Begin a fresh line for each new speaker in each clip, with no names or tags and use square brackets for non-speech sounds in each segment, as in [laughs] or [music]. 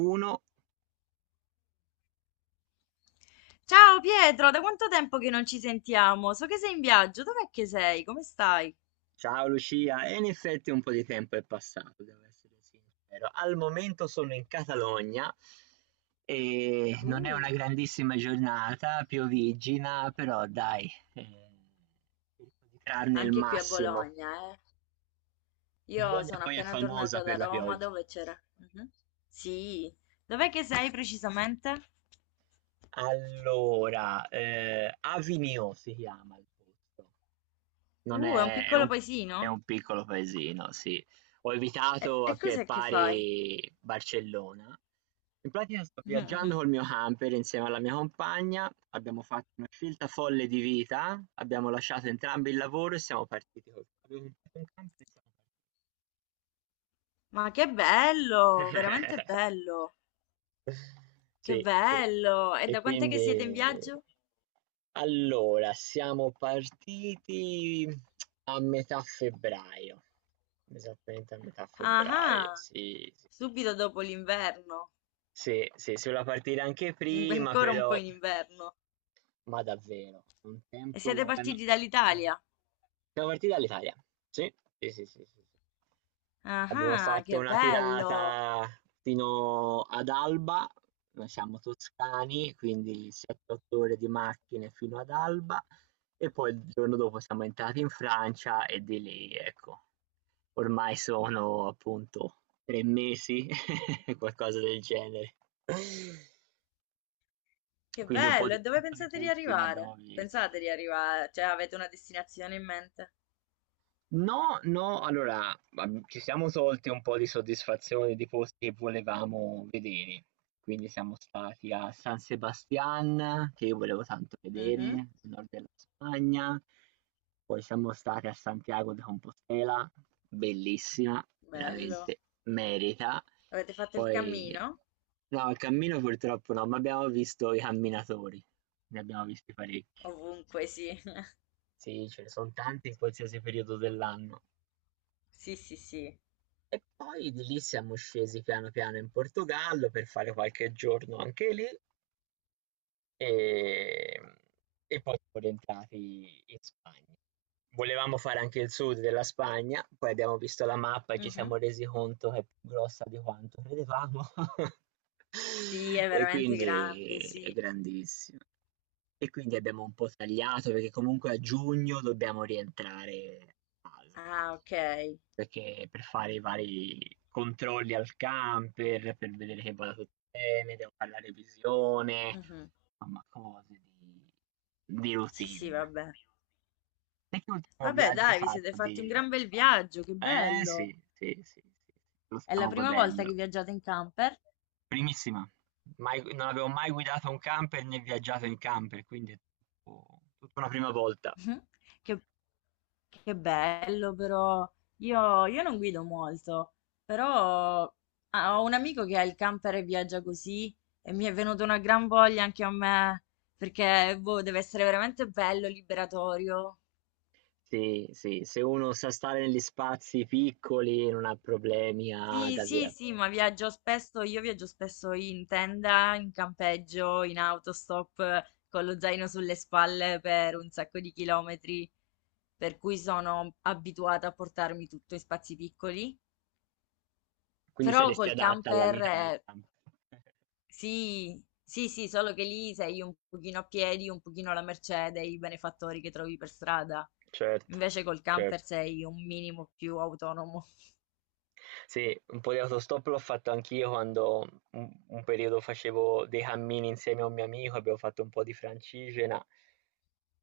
Uno,
Ciao Pietro, da quanto tempo che non ci sentiamo? So che sei in viaggio, dov'è che sei? Come stai?
ciao Lucia, e in effetti un po' di tempo è passato, devo essere sincero. Al momento sono in Catalogna e non è una
Uh,
grandissima giornata, pioviggina, però dai, cerco di trarne il
anche qui a
massimo.
Bologna, eh. Io
Bologna
sono
poi è
appena
famosa
tornata
per
da
la
Roma,
pioggia.
dove c'era? Mhm. Sì, dov'è che sei precisamente?
Allora, Avinio si chiama il posto. Non
È un
è
piccolo
è
paesino?
un piccolo paesino, sì. Ho
E,
evitato a
e
piè
cos'è che fai?
pari Barcellona. In pratica sto viaggiando col
[laughs]
mio camper insieme alla mia compagna, abbiamo fatto una scelta folle di vita, abbiamo lasciato entrambi il lavoro e siamo partiti col abbiamo comprato un camper e siamo
Ma che bello, veramente
partiti. [laughs]
bello, che
Sì, sì.
bello. E
E
da quant'è che siete in
quindi
viaggio?
Allora, siamo partiti a metà febbraio, esattamente a metà
Ah,
febbraio,
ah,
sì, sì, sì,
subito dopo l'inverno,
sì, sì, sì, si voleva partire anche prima,
ancora un po'
però,
in inverno.
ma davvero, è un
E siete
tempo... no,
partiti
mm.
dall'Italia?
Siamo partiti dall'Italia, sì, sì, sì, sì, sì, sì.
Ah,
Abbiamo
ah,
fatto
che
una
bello!
tirata fino ad Alba, noi siamo toscani, quindi 7-8 ore di macchine fino ad Alba e poi il giorno dopo siamo entrati in Francia e di lì, ecco, ormai sono appunto 3 mesi, [laughs] qualcosa del genere.
Che
Quindi un po'
bello! E
di un
dove
po' di
pensate di
posti ne abbiamo
arrivare? Pensate
visti.
di arrivare? Cioè, avete una destinazione in mente?
No, no, allora, ab ci siamo tolti un po' di soddisfazione di posti che volevamo vedere. Quindi siamo stati a San Sebastian, che io volevo tanto vedere,
Mhm.
nel nord della Spagna, poi siamo stati a Santiago de Compostela, bellissima,
Bello.
veramente merita.
Avete fatto il
Poi
cammino?
no, il cammino purtroppo no, ma abbiamo visto i camminatori, ne abbiamo visti parecchi.
Ovunque, sì. [laughs]
Sì, ce ne son tanti in qualsiasi periodo dell'anno.
Sì, sì, sì.
E poi di lì siamo scesi piano piano in Portogallo per fare qualche giorno anche lì e, e poi siamo rientrati in Spagna. Volevamo fare anche il sud della Spagna, poi abbiamo visto la mappa e ci
Mhm.
siamo resi conto che è più grossa di quanto credevamo [laughs]
Sì, è
e
veramente grande,
quindi è
sì.
grandissima. E quindi abbiamo un po' tagliato perché comunque a giugno dobbiamo rientrare a casa.
Ah, ok.
Perché per fare i vari controlli al camper, per vedere che vada tutto bene, devo fare la revisione,
Mhm.
insomma cose di
Sì, sì,
routine.
vabbè.
Te che ultimo
Vabbè,
viaggio hai
dai, vi siete
fatto
fatti un
di?
gran bel viaggio, che
Eh
bello.
sì, sì, sì, sì, lo
È la
stiamo
prima volta che
godendo.
viaggiate in camper?
Primissima, mai non avevo mai guidato un camper né viaggiato in camper, quindi è tutto tutta una prima
[laughs]
volta.
Mhm. Che Che bello però, io non guido molto, però ah, ho un amico che ha il camper e viaggia così e mi è venuta una gran voglia anche a me, perché boh, deve essere veramente bello, liberatorio.
Sì, sì, se uno sa stare negli spazi piccoli e non ha problemi. Ad
Sì, sì,
ave
sì, ma viaggio spesso, io viaggio spesso in tenda, in campeggio, in autostop, con lo zaino sulle spalle per un sacco di chilometri, per cui sono abituata a portarmi tutto in spazi piccoli.
Quindi
Però
saresti
col
adatta alla
camper.
vita da camper. [laughs]
Sì, sì, sì, solo che lì sei un pochino a piedi, un pochino alla mercé dei benefattori che trovi per strada.
Certo,
Invece col camper
certo.
sei un minimo più autonomo.
Sì, un po' di autostop l'ho fatto anch'io quando un periodo facevo dei cammini insieme a un mio amico, abbiamo fatto un po' di Francigena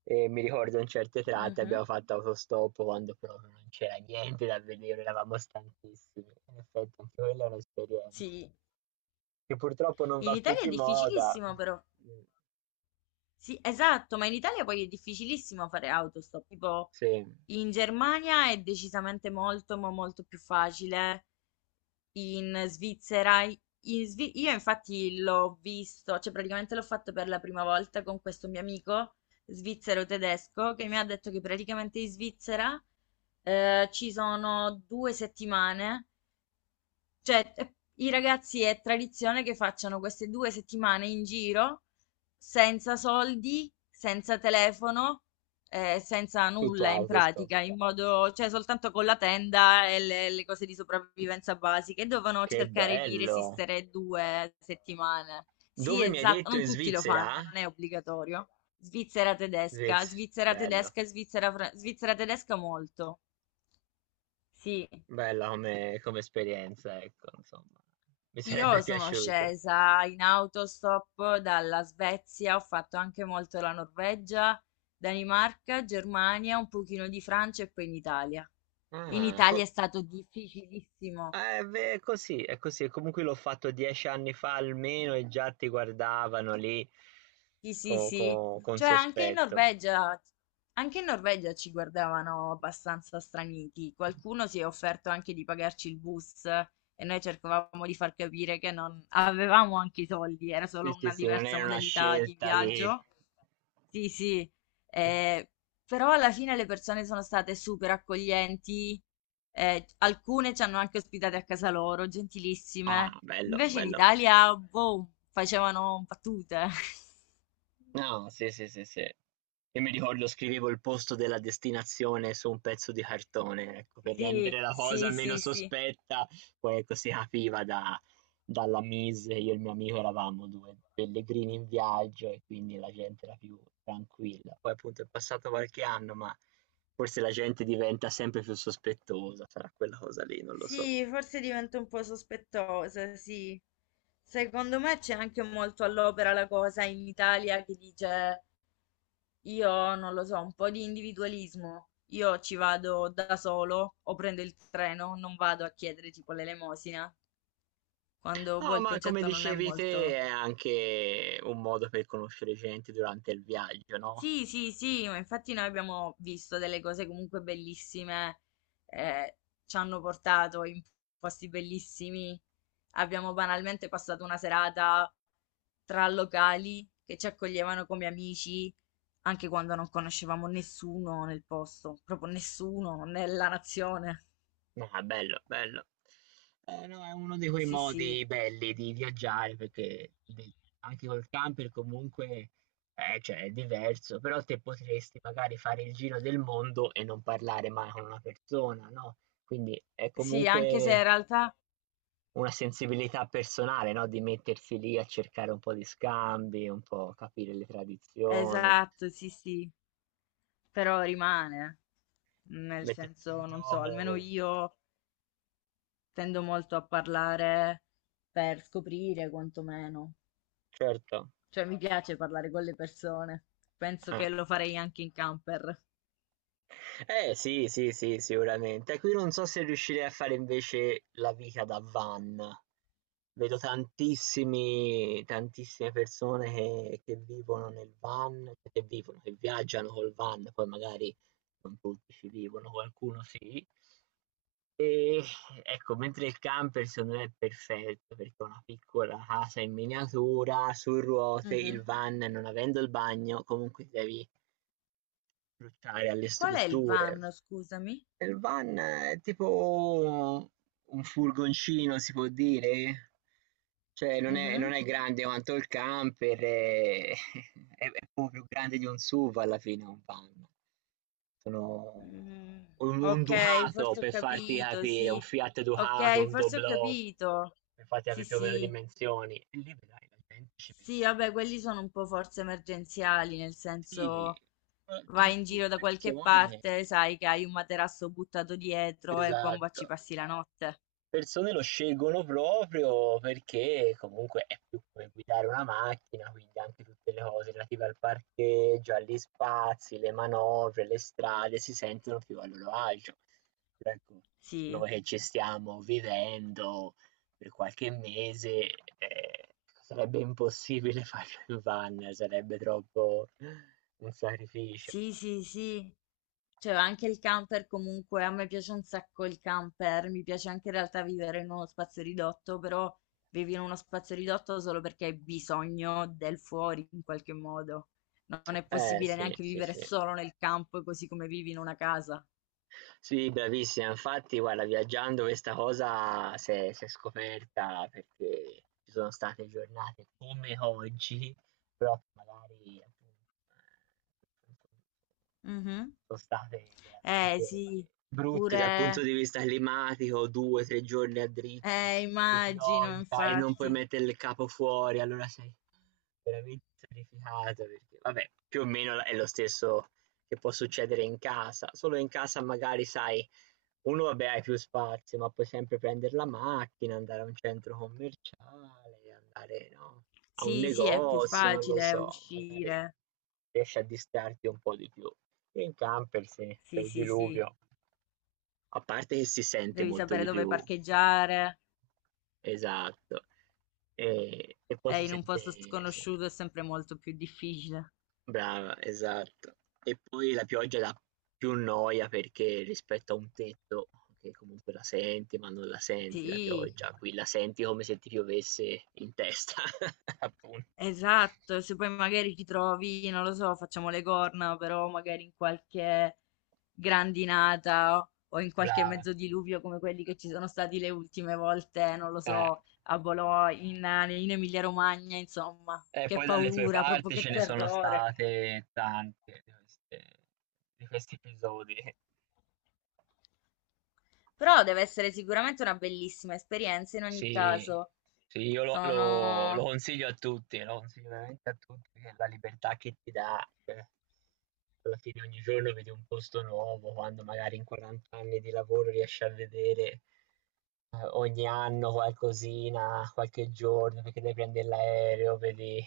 e mi ricordo in certe tratte abbiamo
Mhm.
fatto autostop quando proprio non c'era niente da vedere, eravamo stanchissimi. In effetti anche quella è un'esperienza
Sì,
che purtroppo non
in
va più
Italia è
di moda.
difficilissimo però. Sì, esatto, ma in Italia poi è difficilissimo fare autostop. Tipo,
Sì,
in Germania è decisamente molto, ma molto più facile. In Svizzera, io infatti l'ho visto, cioè praticamente l'ho fatto per la prima volta con questo mio amico svizzero tedesco che mi ha detto che praticamente in Svizzera ci sono due settimane, cioè, i ragazzi è tradizione che facciano queste due settimane in giro senza soldi, senza telefono, senza
tutto
nulla in
autostop.
pratica, in modo, cioè soltanto con la tenda e le cose di sopravvivenza basiche. Dovevano
Che
cercare di
bello!
resistere due settimane. Sì,
Dove mi hai
esatto,
detto?
non
In
tutti lo fanno,
Svizzera?
non è obbligatorio. Svizzera tedesca,
Svizzera,
Svizzera
bello,
tedesca, Svizzera, Svizzera tedesca molto. Sì.
bella come esperienza, ecco, insomma, mi sarebbe [laughs]
Io sono
piaciuto.
scesa in autostop dalla Svezia, ho fatto anche molto la Norvegia, Danimarca, Germania, un pochino di Francia e poi in Italia. In
Ah,
Italia è stato difficilissimo.
beh, è così, comunque l'ho fatto 10 anni fa almeno e già ti guardavano lì
Sì, sì, sì.
con
Cioè anche in
sospetto.
Norvegia, anche in Norvegia ci guardavano abbastanza straniti. Qualcuno si è offerto anche di pagarci il bus e noi cercavamo di far capire che non avevamo anche i soldi, era
Sì,
solo
sì,
una
sì, non
diversa
era una
modalità di
scelta di...
viaggio. Sì, sì, eh, però alla fine le persone sono state super accoglienti, alcune ci hanno anche ospitate a casa loro, gentilissime.
Ah, bello,
Invece in
bello.
Italia, boh, facevano battute. [laughs]
Ah, sì, sì, sì, sì. Io mi ricordo scrivevo il posto della destinazione su un pezzo di cartone, ecco, per
Sì,
rendere la cosa
sì,
meno
sì, sì.
sospetta, poi ecco si capiva dalla mise, io e il mio amico eravamo due pellegrini in viaggio e quindi la gente era più tranquilla. Poi appunto è passato qualche anno, ma forse la gente diventa sempre più sospettosa, sarà quella cosa lì, non lo so.
Sì, forse divento un po' sospettosa, sì. Secondo me c'è anche molto all'opera la cosa in Italia che dice. Io non lo so, un po' di individualismo. Io ci vado da solo o prendo il treno, non vado a chiedere tipo l'elemosina, quando boh,
No,
il
ma come
concetto non è
dicevi te,
molto.
è anche un modo per conoscere gente durante il viaggio, no?
Sì, sì, sì, ma infatti noi abbiamo visto delle cose comunque bellissime, eh, ci hanno portato in posti bellissimi, abbiamo banalmente passato una serata tra locali che ci accoglievano come amici, anche quando non conoscevamo nessuno nel posto, proprio nessuno nella nazione.
Ah, bello, bello. No, è uno di quei
Sì, sì,
modi belli di viaggiare perché beh, anche col camper comunque cioè, è diverso, però te potresti magari fare il giro del mondo e non parlare mai con una persona, no? Quindi è
sì, anche se in
comunque
realtà,
una sensibilità personale, no? Di mettersi lì a cercare un po' di scambi, un po' capire le tradizioni,
esatto, sì, sì, però rimane, nel
mettersi in
senso, non so, almeno
gioco,
io tendo molto a parlare per scoprire quantomeno,
certo.
cioè mi piace parlare con le persone. Penso
Eh.
che lo farei anche in camper.
Eh sì, sì, sì, sicuramente. Qui non so se riuscirei a fare invece la vita da van. Vedo tantissime persone che vivono nel van, che vivono, che viaggiano col van, poi magari non tutti ci vivono, qualcuno sì. E ecco, mentre il camper secondo me è perfetto perché è una piccola casa in miniatura, su ruote, il
Mhm.
van non avendo il bagno, comunque ti devi approcciare alle
Qual è il
strutture.
van, scusami?
Il van è tipo un furgoncino, si può dire? Cioè non è non
Mhm.
è grande quanto il camper, è [laughs] è poco più grande di un SUV alla fine un van. Sono
Mm,
un
ok,
Ducato
forse ho
per farti
capito,
capire, un
sì.
Fiat Ducato,
Ok,
un
forse ho
Doblò,
capito.
per farti
Sì,
capì più o meno le
sì.
dimensioni. E lì vedrai la gente ci
Sì,
mette
vabbè, quelli sono un po' forse emergenziali, nel senso
sì, ma ci so'
vai in
più
giro da qualche
persone
parte, sai che hai un materasso buttato dietro e bomba ci
esatto.
passi la notte.
Persone lo scelgono proprio perché comunque è più come guidare una macchina, quindi anche tutte le cose relative al parcheggio, agli spazi, le manovre, le strade si sentono più a loro agio. Però ecco,
Sì,
noi che ci stiamo vivendo per qualche mese, ehm, sarebbe impossibile [laughs] farlo in van, sarebbe troppo un sacrificio.
sì, sì, sì. Cioè, anche il camper comunque, a me piace un sacco il camper, mi piace anche in realtà vivere in uno spazio ridotto, però vivi in uno spazio ridotto solo perché hai bisogno del fuori in qualche modo. Non è
Eh
possibile
sì,
neanche
sì,
vivere
sì.
solo nel campo così come vivi in una casa.
Sì, bravissima. Infatti, guarda, viaggiando questa cosa s'è scoperta perché ci sono state giornate come oggi, però che magari appunto eh,
Mhm.
sono state
Eh
veramente
sì,
brutte dal punto
pure,
di vista climatico, 2, 3 giorni a dritto di
immagino,
pioggia e non puoi
infatti.
mettere il capo fuori, allora sei veramente sacrificato perché vabbè, più o meno è lo stesso che può succedere in casa, solo in casa magari sai, uno vabbè hai più spazio, ma puoi sempre prendere la macchina, andare a un centro commerciale, andare, no, a un
Sì, sì, è più
negozio, non lo
facile
so, magari
uscire.
riesci a distrarti un po' di più. Sì, in camper, sì, c'è
Sì,
il
sì, sì.
diluvio. A parte che si sente
Devi
molto
sapere
di
dove
più,
parcheggiare.
esatto. E poi si
In un posto
sente, sì.
sconosciuto è sempre molto più difficile.
Brava, esatto. E poi la pioggia dà più noia perché rispetto a un tetto, che comunque la senti, ma non la senti la
Sì,
pioggia, qui la senti come se ti piovesse in testa, [laughs] appunto.
esatto. Se poi magari ti trovi, non lo so, facciamo le corna, però magari in qualche grandinata o in qualche
Brava.
mezzo diluvio come quelli che ci sono stati le ultime volte, non lo
Eh.
so, a Bologna, in Emilia-Romagna, insomma. Che
Poi dalle tue
paura, proprio
parti
che
ce ne sono
terrore.
state tante di di questi episodi.
Però deve essere sicuramente una bellissima esperienza in ogni
Sì,
caso.
sì, io lo
Sono
consiglio a tutti, lo consiglio veramente a tutti, che la libertà che ti dà, alla fine ogni giorno vedi un posto nuovo, quando magari in 40 anni di lavoro riesci a vedere ogni anno qualcosina, qualche giorno, perché devi prendere l'aereo, vedi...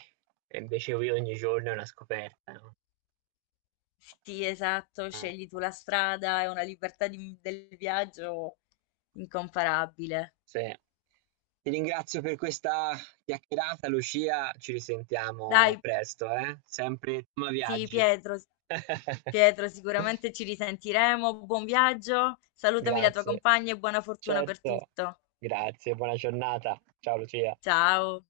E invece qui ogni giorno è una scoperta, no?
Sì, esatto,
Eh.
scegli tu la strada, è una libertà del viaggio incomparabile.
Sì. Ti ringrazio per questa chiacchierata Lucia, ci risentiamo
Dai,
presto, eh. Sempre tema
sì,
viaggi.
Pietro, Pietro,
[laughs]
sicuramente ci risentiremo. Buon viaggio, salutami la tua
Grazie.
compagna e buona fortuna per
Certo.
tutto.
Grazie, buona giornata. Ciao Lucia.
Ciao.